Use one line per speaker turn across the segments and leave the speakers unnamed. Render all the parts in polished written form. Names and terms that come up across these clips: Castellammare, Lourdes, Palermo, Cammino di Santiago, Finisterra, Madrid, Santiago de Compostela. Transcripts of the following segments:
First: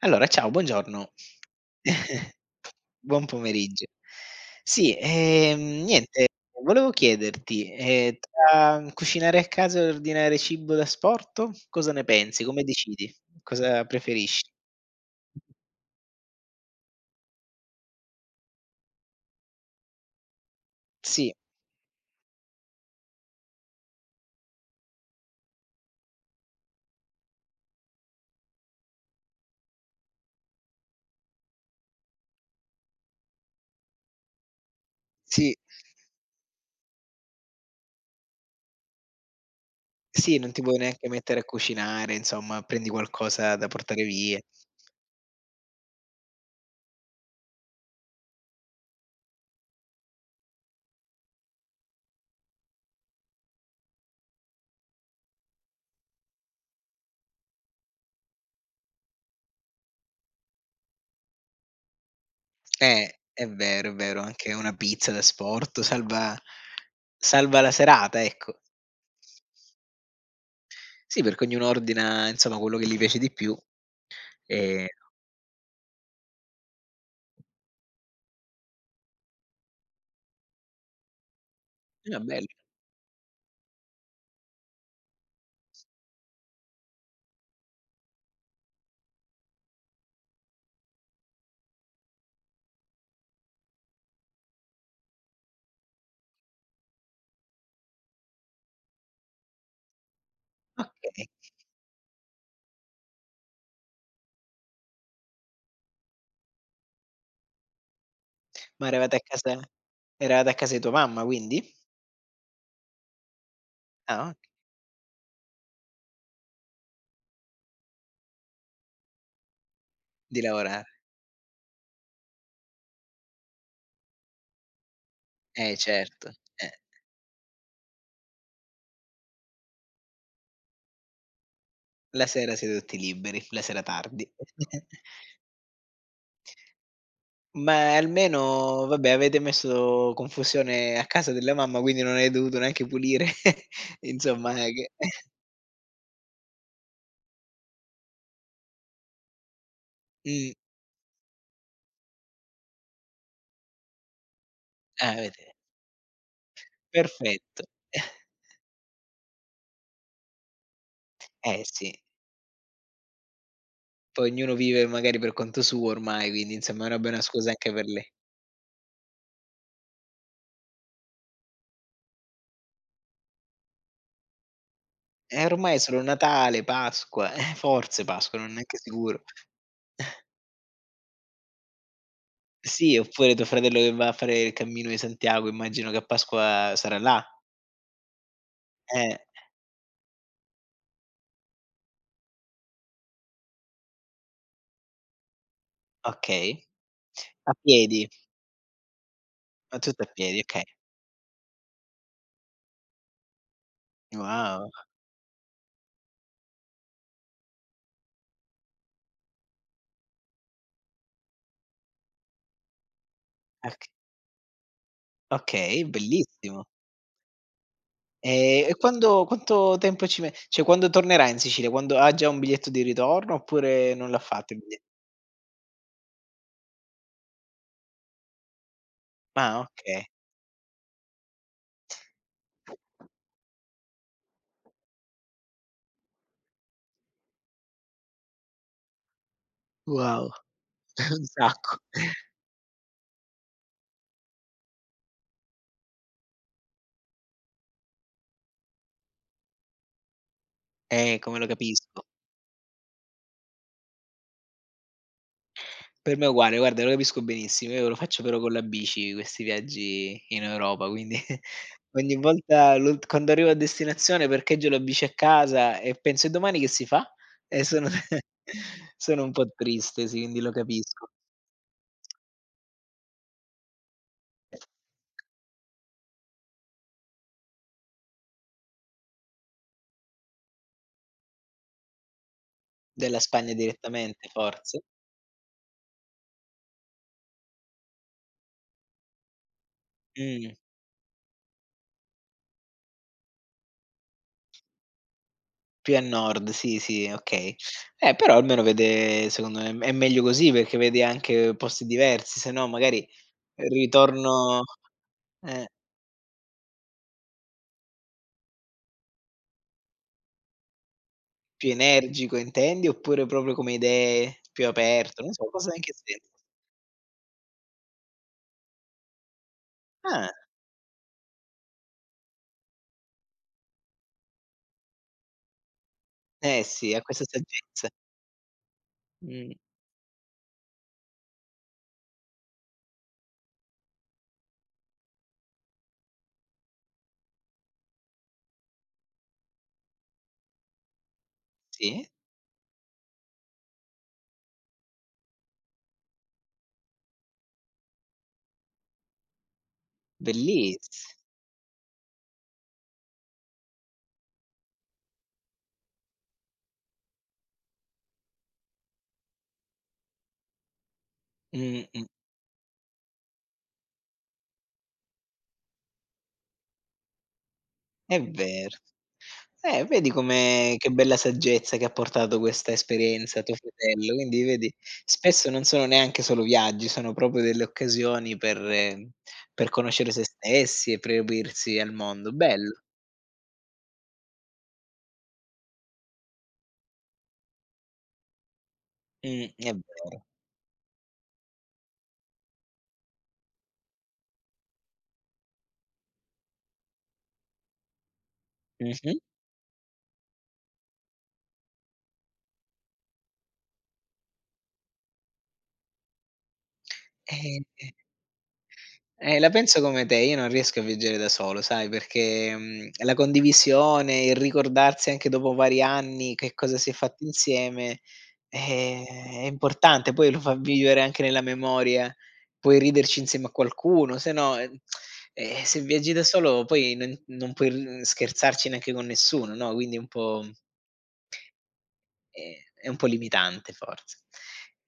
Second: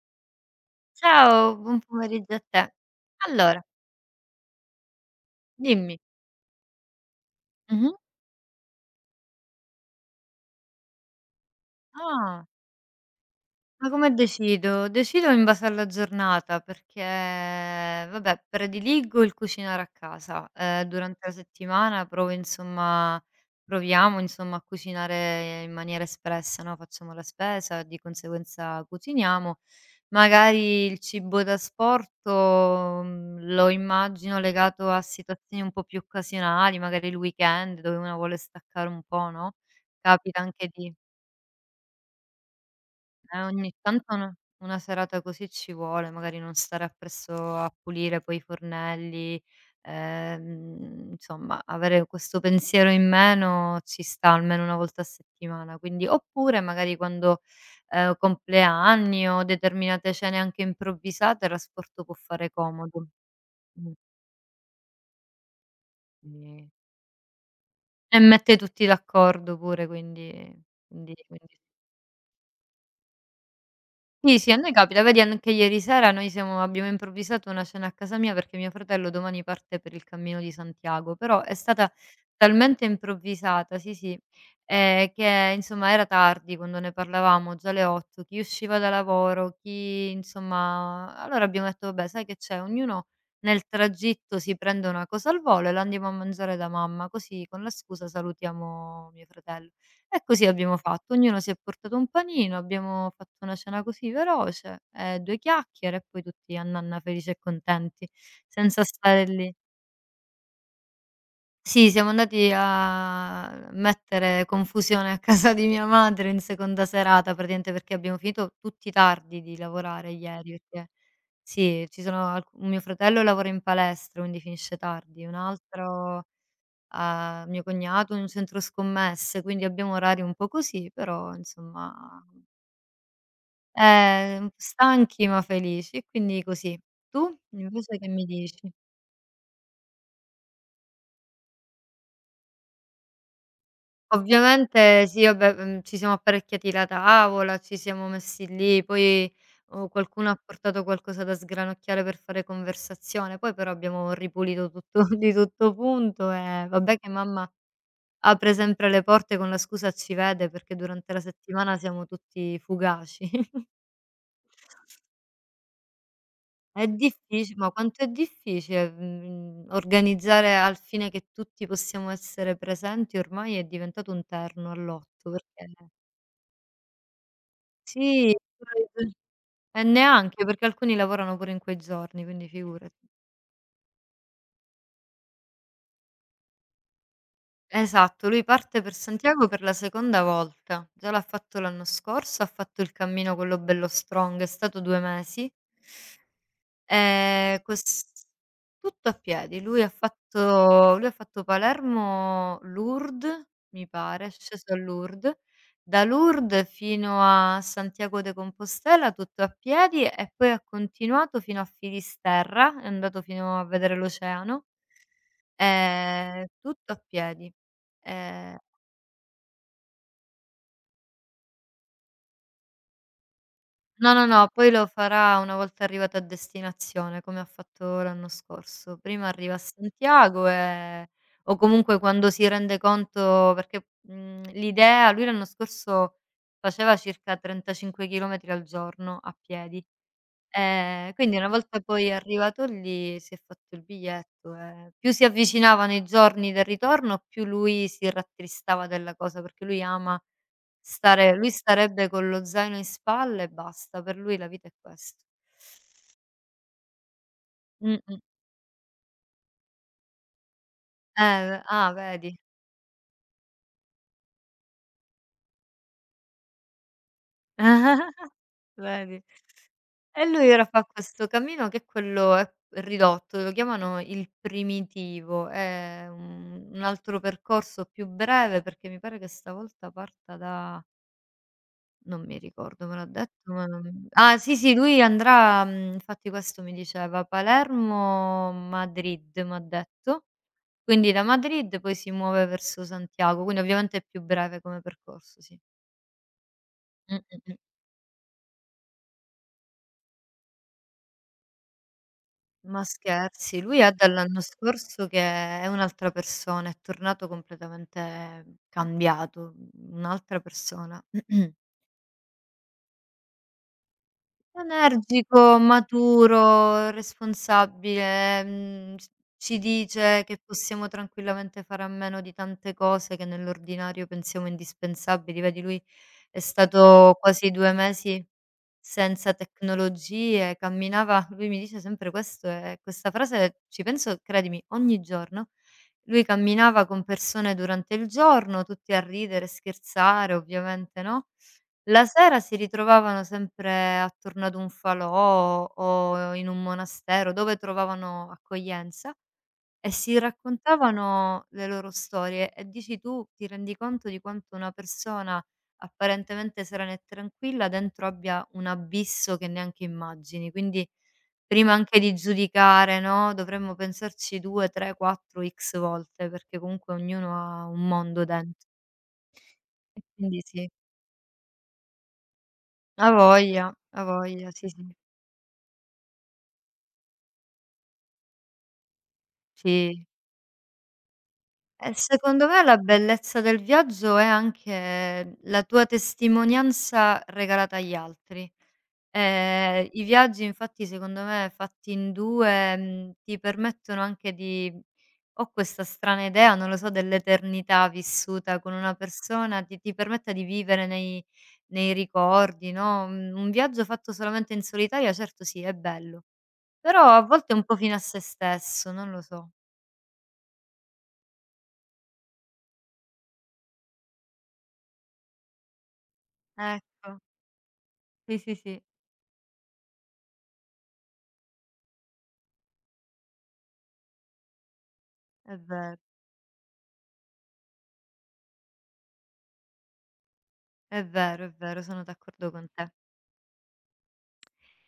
Allora, ciao, buongiorno.
Ciao, buon pomeriggio a te.
Buon
Allora,
pomeriggio. Sì,
dimmi.
niente, volevo chiederti,
Mh-mh.
tra cucinare a casa e ordinare cibo da asporto, cosa ne pensi?
Ah.
Come decidi? Cosa
Ma come
preferisci?
decido? Decido in base alla giornata perché, vabbè, prediligo il cucinare a casa. Durante la
Sì,
settimana provo insomma proviamo insomma a cucinare in maniera espressa, no, facciamo la spesa, di conseguenza cuciniamo. Magari il cibo da asporto, lo immagino legato a
sì,
situazioni un po' più occasionali, magari il weekend dove uno vuole staccare un po', no,
sì,
capita
non ti
anche
vuoi
di
neanche mettere a cucinare, insomma, prendi qualcosa da
ogni
portare
tanto una
via.
una serata così ci vuole, magari non stare appresso a pulire poi i fornelli. Insomma, avere questo pensiero in meno ci sta almeno una volta a settimana, quindi, oppure magari quando, compleanni o determinate cene anche improvvisate, l'asporto può fare comodo. Mh,
È vero, anche una pizza da asporto salva
quindi
salva la
e
serata,
mette
ecco.
tutti d'accordo pure, quindi quindi
Sì, perché
quindi
ognuno ordina, insomma, quello che gli piace di più,
Sì, sì, a noi
ehm
capita. Vedi, anche ieri sera noi siamo abbiamo improvvisato una cena a casa mia perché mio fratello domani parte per il Cammino di Santiago, però è stata
ah, bello,
talmente improvvisata. Sì, sì, che insomma era tardi quando ne parlavamo, già le 8, chi usciva da lavoro, chi insomma, allora abbiamo detto: "Vabbè, sai che c'è? Ognuno nel tragitto si prende una cosa al volo e la andiamo a mangiare da mamma, così con la scusa salutiamo mio fratello." E così abbiamo fatto,
okay.
ognuno si è portato un panino, abbiamo fatto una cena così veloce, 2 chiacchiere e poi tutti a nanna felici e contenti, senza
Ma eravate a
stare lì.
casa Eravate a casa di tua mamma quindi?
Sì, siamo andati a
Ah, o
mettere confusione a casa di mia madre in seconda serata, praticamente perché abbiamo finito tutti tardi di lavorare
di
ieri,
lavorare.
perché sì, ci sono alc un mio fratello lavora in palestra, quindi finisce tardi, un altro
Certo. Eh,
a mio cognato in un centro scommesse, quindi abbiamo orari un po' così, però insomma,
la sera siete tutti liberi, la sera tardi.
stanchi ma felici e quindi così. Tu
Ma
invece che mi dici?
almeno, vabbè, avete messo confusione a casa della mamma, quindi non hai dovuto neanche pulire, insomma che
Ovviamente sì, vabbè, ci siamo apparecchiati la tavola, ci siamo messi lì, poi, qualcuno ha
mh,
portato qualcosa da sgranocchiare per fare conversazione, poi però abbiamo ripulito tutto
ah,
di
avete
tutto punto, e vabbè che mamma
perfetto.
apre sempre le porte con la scusa: "Ci vede", perché durante la
Eh
settimana
sì,
siamo tutti fugaci.
poi ognuno vive magari per conto suo ormai, quindi insomma è
È
una buona scusa
diffici Ma
anche per
quanto
le.
è difficile, organizzare al fine che tutti possiamo essere presenti? Ormai è diventato un terno all'otto, perché
Ormai è solo Natale, Pasqua, forse
sì,
Pasqua, non è neanche sicuro.
e neanche, perché alcuni lavorano pure in quei giorni, quindi
Sì,
figurati.
oppure tuo fratello che va a fare il Cammino di Santiago, immagino che a Pasqua sarà là.
Esatto, lui parte per
Eh,
Santiago per la seconda volta. Già l'ha fatto l'anno scorso, ha fatto il cammino quello bello strong, è stato 2 mesi.
okay. A
Ques
piedi,
Tutto a piedi.
ma tutto a piedi, okay.
Lui ha fatto Palermo Lourdes, mi pare, è
Wow,
sceso a Lourdes, da Lourdes fino a Santiago de Compostela tutto a piedi, e poi ha continuato fino a Finisterra, è andato fino a
oc
vedere l'oceano,
okay, bellissimo.
tutto a piedi. Ehm
E quando quanto tempo ci me cioè quando tornerà in Sicilia? Quando ha già un biglietto di ritorno oppure non
No,
l'ha
no, no,
fatto il
poi
biglie
lo farà una volta arrivato a destinazione, come ha fatto l'anno scorso. Prima arriva a
ah, okay.
Santiago, o comunque quando si rende conto, perché, l'idea, lui l'anno scorso faceva circa 35 chilometri al giorno a piedi.
Wow, un
Quindi, una
sacco.
volta poi arrivato lì, si è fatto il biglietto, e più si avvicinavano i giorni del ritorno, più lui si rattristava della cosa, perché
Come lo
lui
capisco.
starebbe con lo zaino in spalla e basta, per lui la vita è questo.
Per me è uguale, guarda lo capisco benissimo. Io lo
Mh-mh.
faccio però con la bici questi viaggi in Europa, quindi
Eh, v ah
ogni
vedi.
volta l'ult quando arrivo a destinazione parcheggio la bici a casa e penso: "E domani che si fa?" E sono
Vedi.
sono un po' triste, sì,
E
quindi
lui
lo
ora fa
capisco.
questo cammino che è quello, è ridotto, lo chiamano il primitivo, è un altro percorso più breve, perché mi pare che stavolta parta da, non mi ricordo, me l'ha
Della
detto,
Spagna
ma non,
direttamente
sì, sì,
forse?
lui andrà, infatti questo mi diceva, Palermo, Madrid m'ha detto,
Mh,
quindi da Madrid poi si muove verso Santiago, quindi ovviamente è più breve come percorso, sì.
più a nord, sì, sì,
Mh, mh,
okay.
mh.
Però almeno vede secondo me è meglio così perché vedi anche posti diversi, se no
Ma
magari
scherzi, lui è dall'anno
ritorno
scorso che
eh.
è un'altra persona, è tornato completamente cambiato, un'altra persona.
Più energico intendi, oppure proprio come idee, più aperto? Non
Energico,
so, cosa in che senso?
maturo, responsabile, mhmm, c ci dice
Ah,
che possiamo tranquillamente fare a meno di tante cose che nell'ordinario pensiamo indispensabili. Vedi, lui è
eh sì, ha
stato
questa
quasi 2
saggezza.
mesi senza
Mh,
tecnologie, camminava, lui mi dice sempre questo, e questa frase ci penso, credimi, ogni giorno. Lui camminava con persone durante il giorno, tutti a ridere, scherzare, ovviamente, no, la
sì,
sera si ritrovavano sempre attorno ad un falò o in un monastero dove trovavano accoglienza, e si
belliss
raccontavano le loro storie, e dici tu, ti rendi conto di quanto una persona apparentemente serena e tranquilla dentro abbia un abisso che neanche immagini. Quindi, prima anche
mh-mh,
di giudicare, no, dovremmo pensarci 2, 3, 4, x volte, perché comunque ognuno ha un
è
mondo dentro.
vero.
E
Vedi
quindi sì.
come che bella saggezza che ha portato questa esperienza tuo
A
fratello, quindi
voglia, sì,
vedi,
sì.
spesso non sono neanche solo viaggi, sono proprio delle occasioni per
Sì.
conoscere se stessi e per aprirsi al
E
mondo.
secondo me la
Bello.
bellezza del viaggio è anche la tua testimonianza regalata agli altri.
È
I
vero.
viaggi, infatti, secondo me fatti in 2, ti permettono anche di ho questa strana idea, non lo so, dell'eternità vissuta con una
Mh-mh.
persona, ti permetta di vivere nei ricordi, no, un viaggio fatto solamente in solitaria certo sì, è bello, però a volte è un po'
Eh.
fine a sé stesso, non lo
La
so.
penso come te, io non riesco a viaggiare da solo, sai, perché, la condivisione, il ricordarsi anche dopo vari anni che cosa si è
Ecco,
fatto insieme,
sì, sì, sì.
ehm, è importante, poi lo fa vivere anche nella memoria, puoi riderci insieme a qualcuno, se no,
È
se
vero,
viaggi da solo poi non puoi r scherzarci neanche con nessuno, no, quindi
è vero, è vero, sono d'accordo
ehm,
con
è
te.
un po' limitante forse.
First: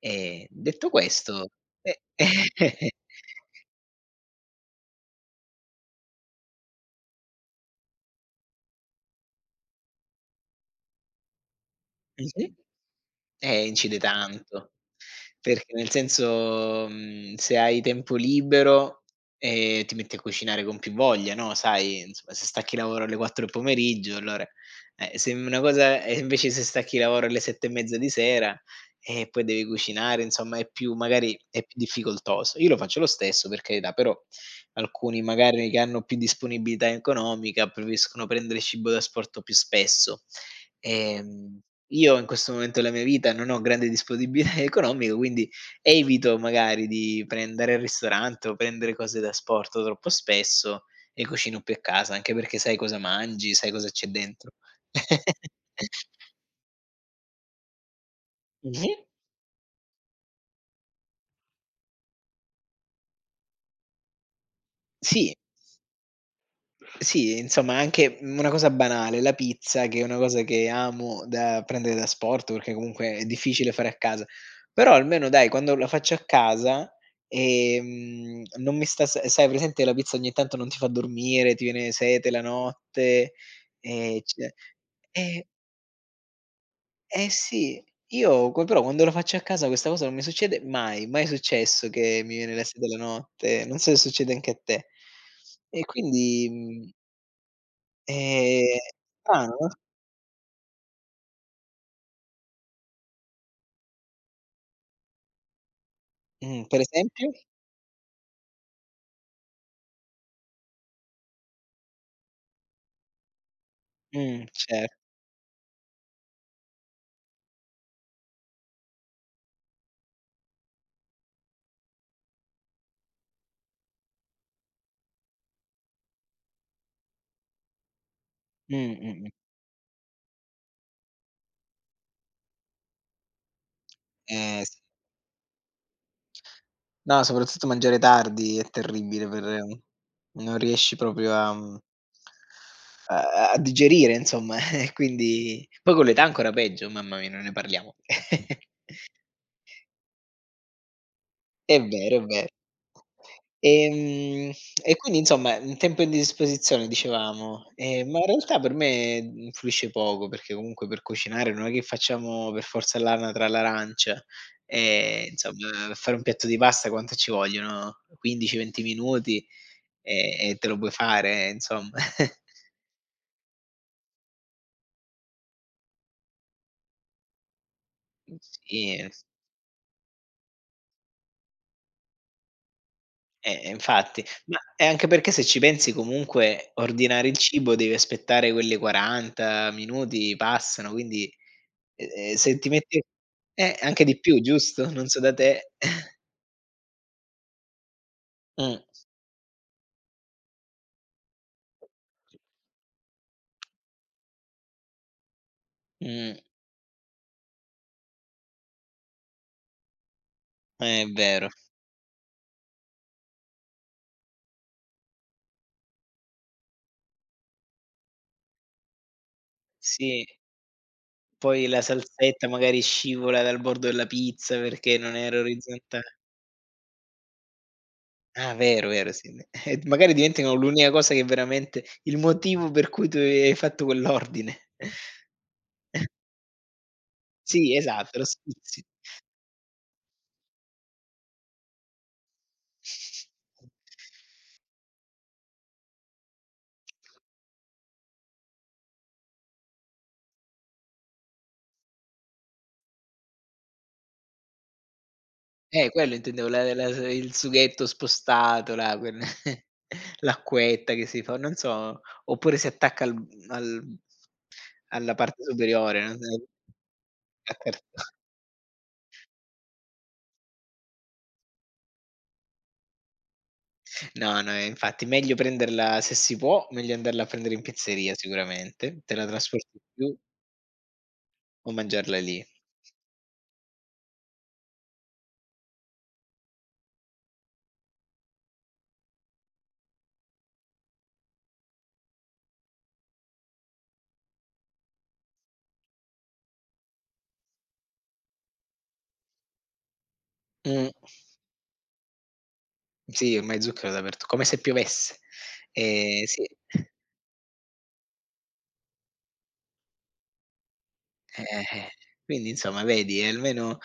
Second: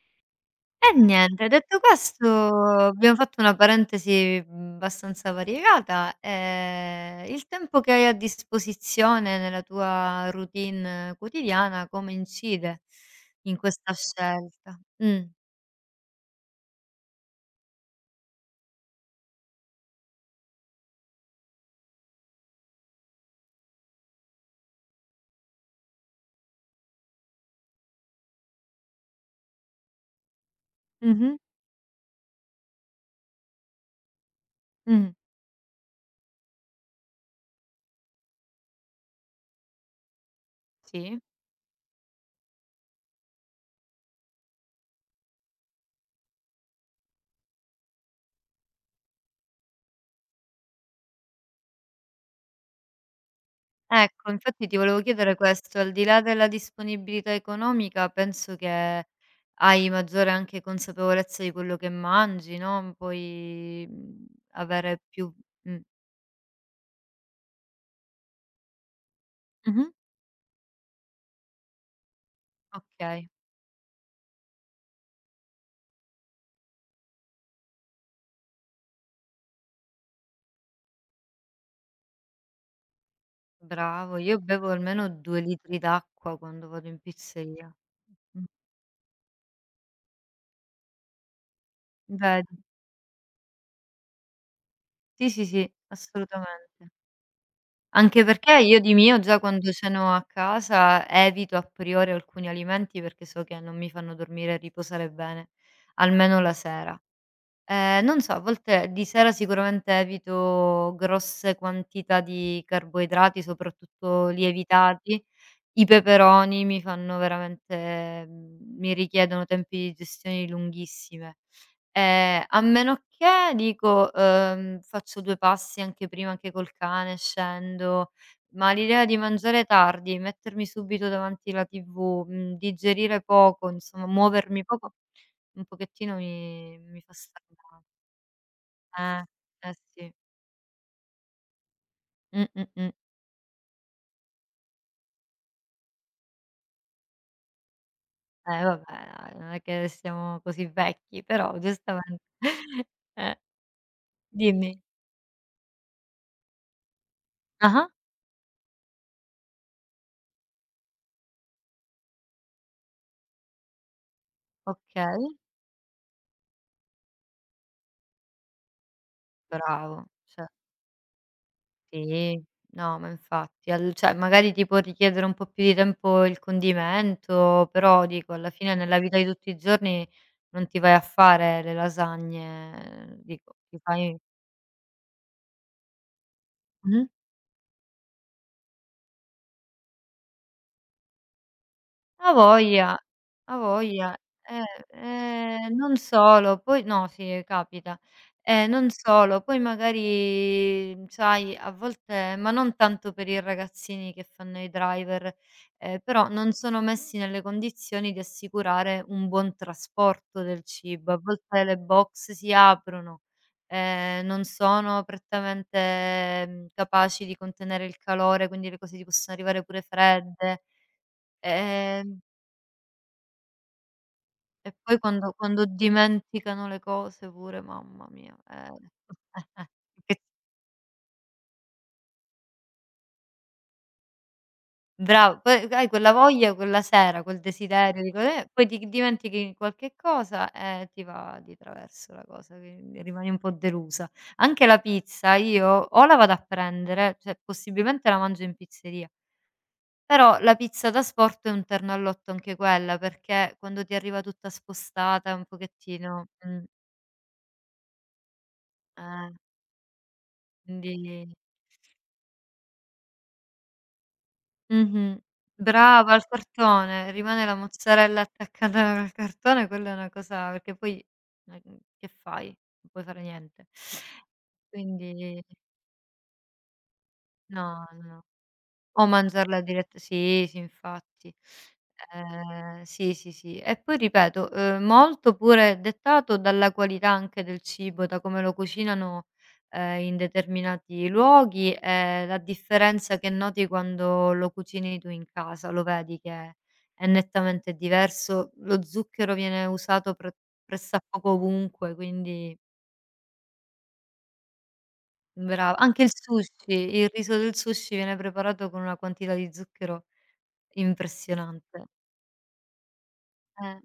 Detto
E niente,
questo
detto questo
mh-mh.
abbiamo fatto una parentesi, abbastanza variegata, il tempo che hai a disposizione nella tua routine quotidiana come incide in questa
Incide tanto,
scelta? Mh.
perché nel senso, se hai tempo libero, ti metti a cucinare con più voglia, no, sai, insomma, se stacchi lavoro alle 4 del pomeriggio allora se una cosa e invece se stacchi lavoro alle 7 e mezza di sera, e poi devi cucinare, insomma è più
Mh-mh.
magari è più difficoltoso. Io lo faccio lo stesso, per carità, però
Mh.
alcuni magari che hanno più disponibilità economica preferiscono prendere cibo da asporto più spesso.
Sì.
Ehm, io in questo momento della mia vita non ho grande disponibilità economica, quindi evito magari di prendere il ristorante o prendere cose da asporto troppo spesso e cucino più a casa, anche perché sai cosa mangi, sai cosa c'è
Ecco,
dentro.
infatti ti volevo chiedere questo, al di là della disponibilità economica penso
Mh-mh.
che hai maggiore anche consapevolezza di quello che mangi, no, puoi, avere più
Sì.
mh.
Sì, insomma anche, una cosa banale, la pizza
Mh-mh.
che è una cosa che amo da prendere da asporto, perché comunque è
Okay,
difficile fare a casa. Però almeno dai, quando la faccio a casa, non mi sta s sai presente la pizza ogni tanto non ti fa dormire, ti viene sete la notte,
bravo.
c
Io bevo almeno 2
eh,
litri d'acqua quando vado in
eh
pizzeria.
sì,
Mh,
io co però quando la faccio a casa questa cosa non mi succede mai, mai è successo che mi viene
Vedi.
la sete la notte, non so se succede anche a te.
Sì, sì, sì,
E quindi, mhmm.
assolutamente. Anche perché
Ehm,
io di mio, già
strano, no?
quando ceno a casa, evito a priori alcuni alimenti perché so che non mi fanno dormire e riposare bene, almeno la
Per
sera.
esempio?
Non so, a volte di sera sicuramente evito grosse quantità di carboidrati, soprattutto
Cer
lievitati. I peperoni mi fanno veramente, mi richiedono tempi di gestione lunghissime. A meno che, dico, faccio 2 passi anche prima, anche col cane, scendo, ma l'idea di
mh.
mangiare tardi, mettermi subito davanti la TV, digerire poco, insomma
Eh
muovermi
sì.
poco, un pochettino mi fa
No,
star
soprattutto
male.
mangiare tardi è
Eh,
terribile per mm,
eh sì.
non riesci proprio a
Mh, mh, mh.
a digerire insomma, e quindi poi con l'età ancora peggio, mamma mia, non ne parliamo.
Eh vabbè dai, non è che siamo così vecchi, però
È vero,
giustamente.
è vero.
eh,
Ehm,
Dimmi.
e quindi insomma, un tempo a disposizione dicevamo,
Ah-ah,
ma in realtà per me, influisce poco, perché comunque per cucinare non è che facciamo per forza l'anatra all'arancia,
okay,
insomma per fare un piatto di pasta quanto ci vogliono? 15, 20 minuti,
bravo, ce
e te lo puoi fare insomma.
Sì, no, ma infatti, al cioè magari ti può richiedere un po' più di tempo il condimento, però dico alla fine
Sì,
nella vita di tutti i giorni non ti vai a fare le lasagne, dico, ti fai.
infatti. Ma è anche perché se ci pensi comunque
Mh-mh.
ordinare il cibo devi aspettare quelle 40 minuti passano, quindi
A'
E se ti
voglia,
metti
a'
anche
voglia.
di più, giusto? Non so da te.
Non solo, poi, no, sì, capita.
Mh.
Non solo, poi magari, sai, a volte, ma non tanto per i ragazzini che fanno i driver, però
Mh,
non sono messi nelle condizioni di assicurare un buon trasporto del
è
cibo. A
vero.
volte le box si aprono, non sono prettamente, capaci di contenere il calore, quindi le cose ti possono arrivare pure
Sì,
fredde.
poi la
Ehm
salsetta magari scivola dal bordo della pizza
e
perché
poi
non
quando
era
quando
orizzontale.
dimenticano le cose pure, mamma mia,
Ah, vero,
eh.
vero, sì. Magari
Che
diventano l'unica cosa che veramente il motivo per cui tu hai fatto quell'ordine.
brava, poi hai quella voglia, quella sera, quel
Sì,
desiderio di
esatto, lo
e poi ti
sfizi.
dimentichi qualche cosa e ti va di traverso la cosa, quindi rimani un po' delusa. Anche la pizza io, o la vado a prendere, cioè possibilmente la mangio in pizzeria, però la pizza da sport è un terno al lotto anche quella, perché quando ti arriva tutta spostata un
Quello
pochettino
intendevo, la la s il sughetto spostato, là, quel
eh,
l'acquetta che si
quindi.
fa, non so, oppure si attacca al alla
Mh-mh.
parte superiore,
Brava,
non
al
so,
cartone, rimane
a
la
cart
mozzarella attaccata al cartone, quella è una cosa perché poi, che fai? Non puoi fare niente.
No, no, infatti
Quindi
meglio prenderla se si può, meglio andarla a prendere in
no, no,
pizzeria
no.
sicuramente,
O
te la
mangiarla
trasporti
dirett
giù
sì, sì, infatti.
o mangiarla lì.
Sì, sì, sì. E poi ripeto, molto pure dettato dalla qualità anche del cibo, da come lo cucinano, in determinati luoghi, e la differenza che noti quando lo cucini tu in casa, lo vedi che è nettamente diverso. Lo zucchero viene usato pre
Mh,
pressappoco ovunque, quindi
sì, ormai zucchero dappertu come se piovesse.
brava. Anche il
Sì.
sushi, il riso del sushi viene preparato con una quantità di zucchero
Eh,
impressionante.
eh. Quindi insomma vedi,
Eh,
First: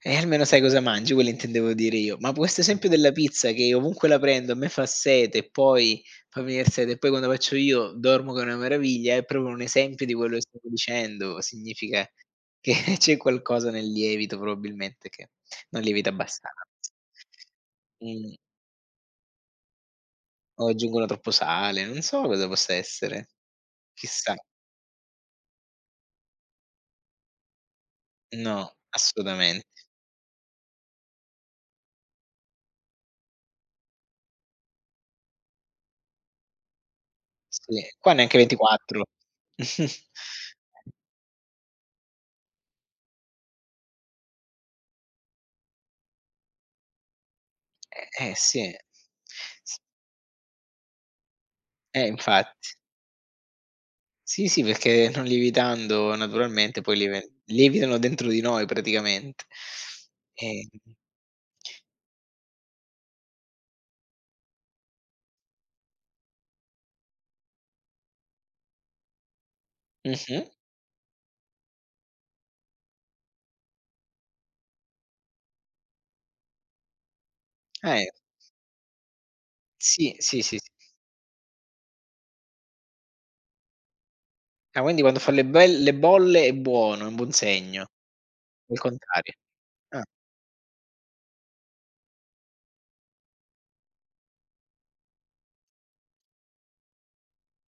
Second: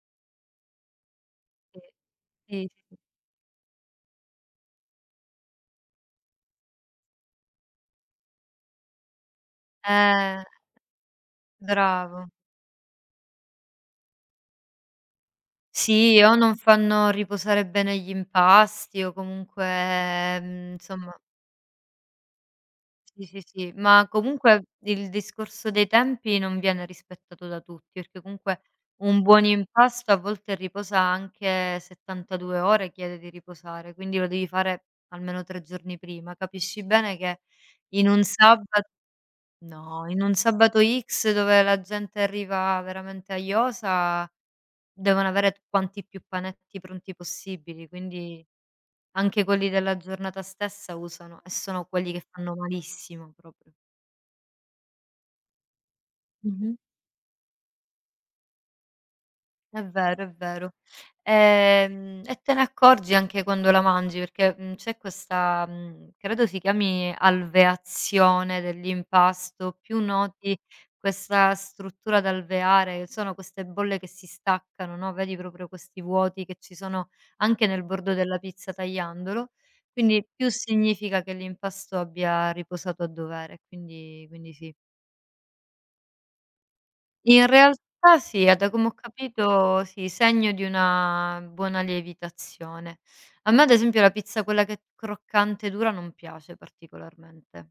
e almeno sai cosa mangi, quello intendevo
sì.
dire io. Ma questo
Sì,
esempio
sì.
della pizza che ovunque la prendo a me fa sete e poi fa venir sete e poi quando faccio io dormo che è una meraviglia, è proprio un esempio di quello
Eh,
che stavo dicendo. Significa
bravo.
che c'è qualcosa nel lievito probabilmente che non lievita
Sì, o non
abbastanza.
fanno riposare bene gli
Mh,
impasti, o comunque,
o aggiungono
insomma.
troppo sale, non so cosa possa
Sì,
essere.
sì, sì, ma
Chissà.
comunque il discorso dei tempi non viene rispettato da tutti, perché comunque
No,
un buon
assolutamente.
impasto a volte riposa anche 72 ore, chiede di riposare, quindi lo devi fare almeno 3 giorni prima. Capisci bene che
Sì,
in
qua
un
neanche
sabba
24.
no, in un sabato X dove la gente arriva veramente aiosa, devono avere t quanti più panetti pronti possibili, quindi
Sì.
anche quelli
S
della giornata stessa usano, e sono quelli che fanno
infatti.
malissimo proprio.
Sì, sì, perché non lievitando naturalmente poi lievitano dentro di noi praticamente.
È vero, è
Ehm
vero. E te ne accorgi anche quando la mangi perché, c'è questa, credo si chiami alveazione dell'impasto, più
mh-mh.
noti questa struttura da alveare, sono queste bolle che si staccano, no, vedi proprio questi vuoti che ci sono anche nel
Eh,
bordo della pizza tagliandolo,
sì,
quindi
sì,
più
sì, sì.
significa che l'impasto abbia riposato a dovere, quindi sì.
Ah, quindi quando fa le bolle è buono, è un buon
In
segno,
realtà
o
sì, e da
il
come ho
contrario.
capito
Ah,
sì, segno di una buona lievitazione. A me ad esempio la pizza quella che è croccante e dura non piace particolarmente.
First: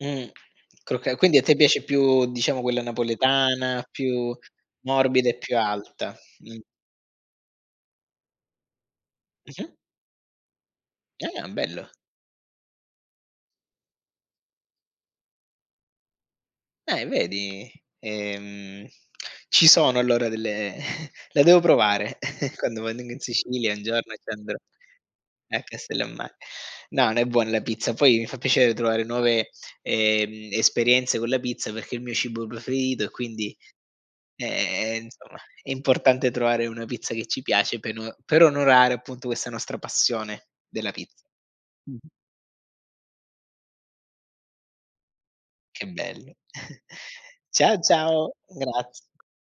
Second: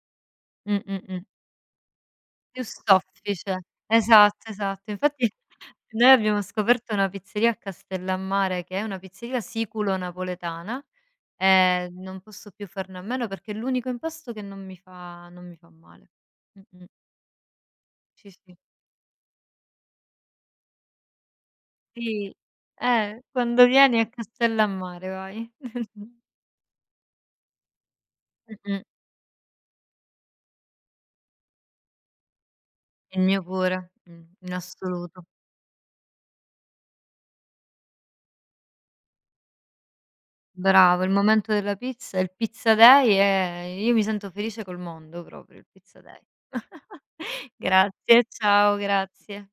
mh.
Mh, mh,
Crocca
mh.
quindi a te piace più, diciamo,
Più
quella
soffice.
napoletana, più
Esatto, esatto.
morbida
Infatti
e più
noi
alta.
abbiamo
Mh.
scoperto una pizzeria a Castellammare che è una pizzeria
Mh-mh.
siculo-napoletana,
Ah,
e
bello.
non posso più farne a meno perché è l'unico impasto che non mi fa male. Mh-mh.
Vedi?
Sì, sì.
Ehm, ci sono allora delle la devo provare
Sì,
quando vado in
quando
Sicilia un
vieni a
giorno ci andrò.
Castellammare vai.
A Castellammare. No, no, è buona la pizza. Poi mi fa piacere
Mh-mh,
trovare nuove, esperienze con la pizza perché è il mio cibo preferito e
il mio
quindi,
pure, in assoluto.
insomma, è importante trovare una pizza che ci piace per no per onorare appunto questa nostra passione della
Bravo, il
pizza.
momento della
Mh-mh.
pizza, il pizza day, è io mi sento felice col mondo proprio, il
Che
pizza day.
bello. Ciao,
Grazie,
ciao,
ciao,
grazie.
grazie.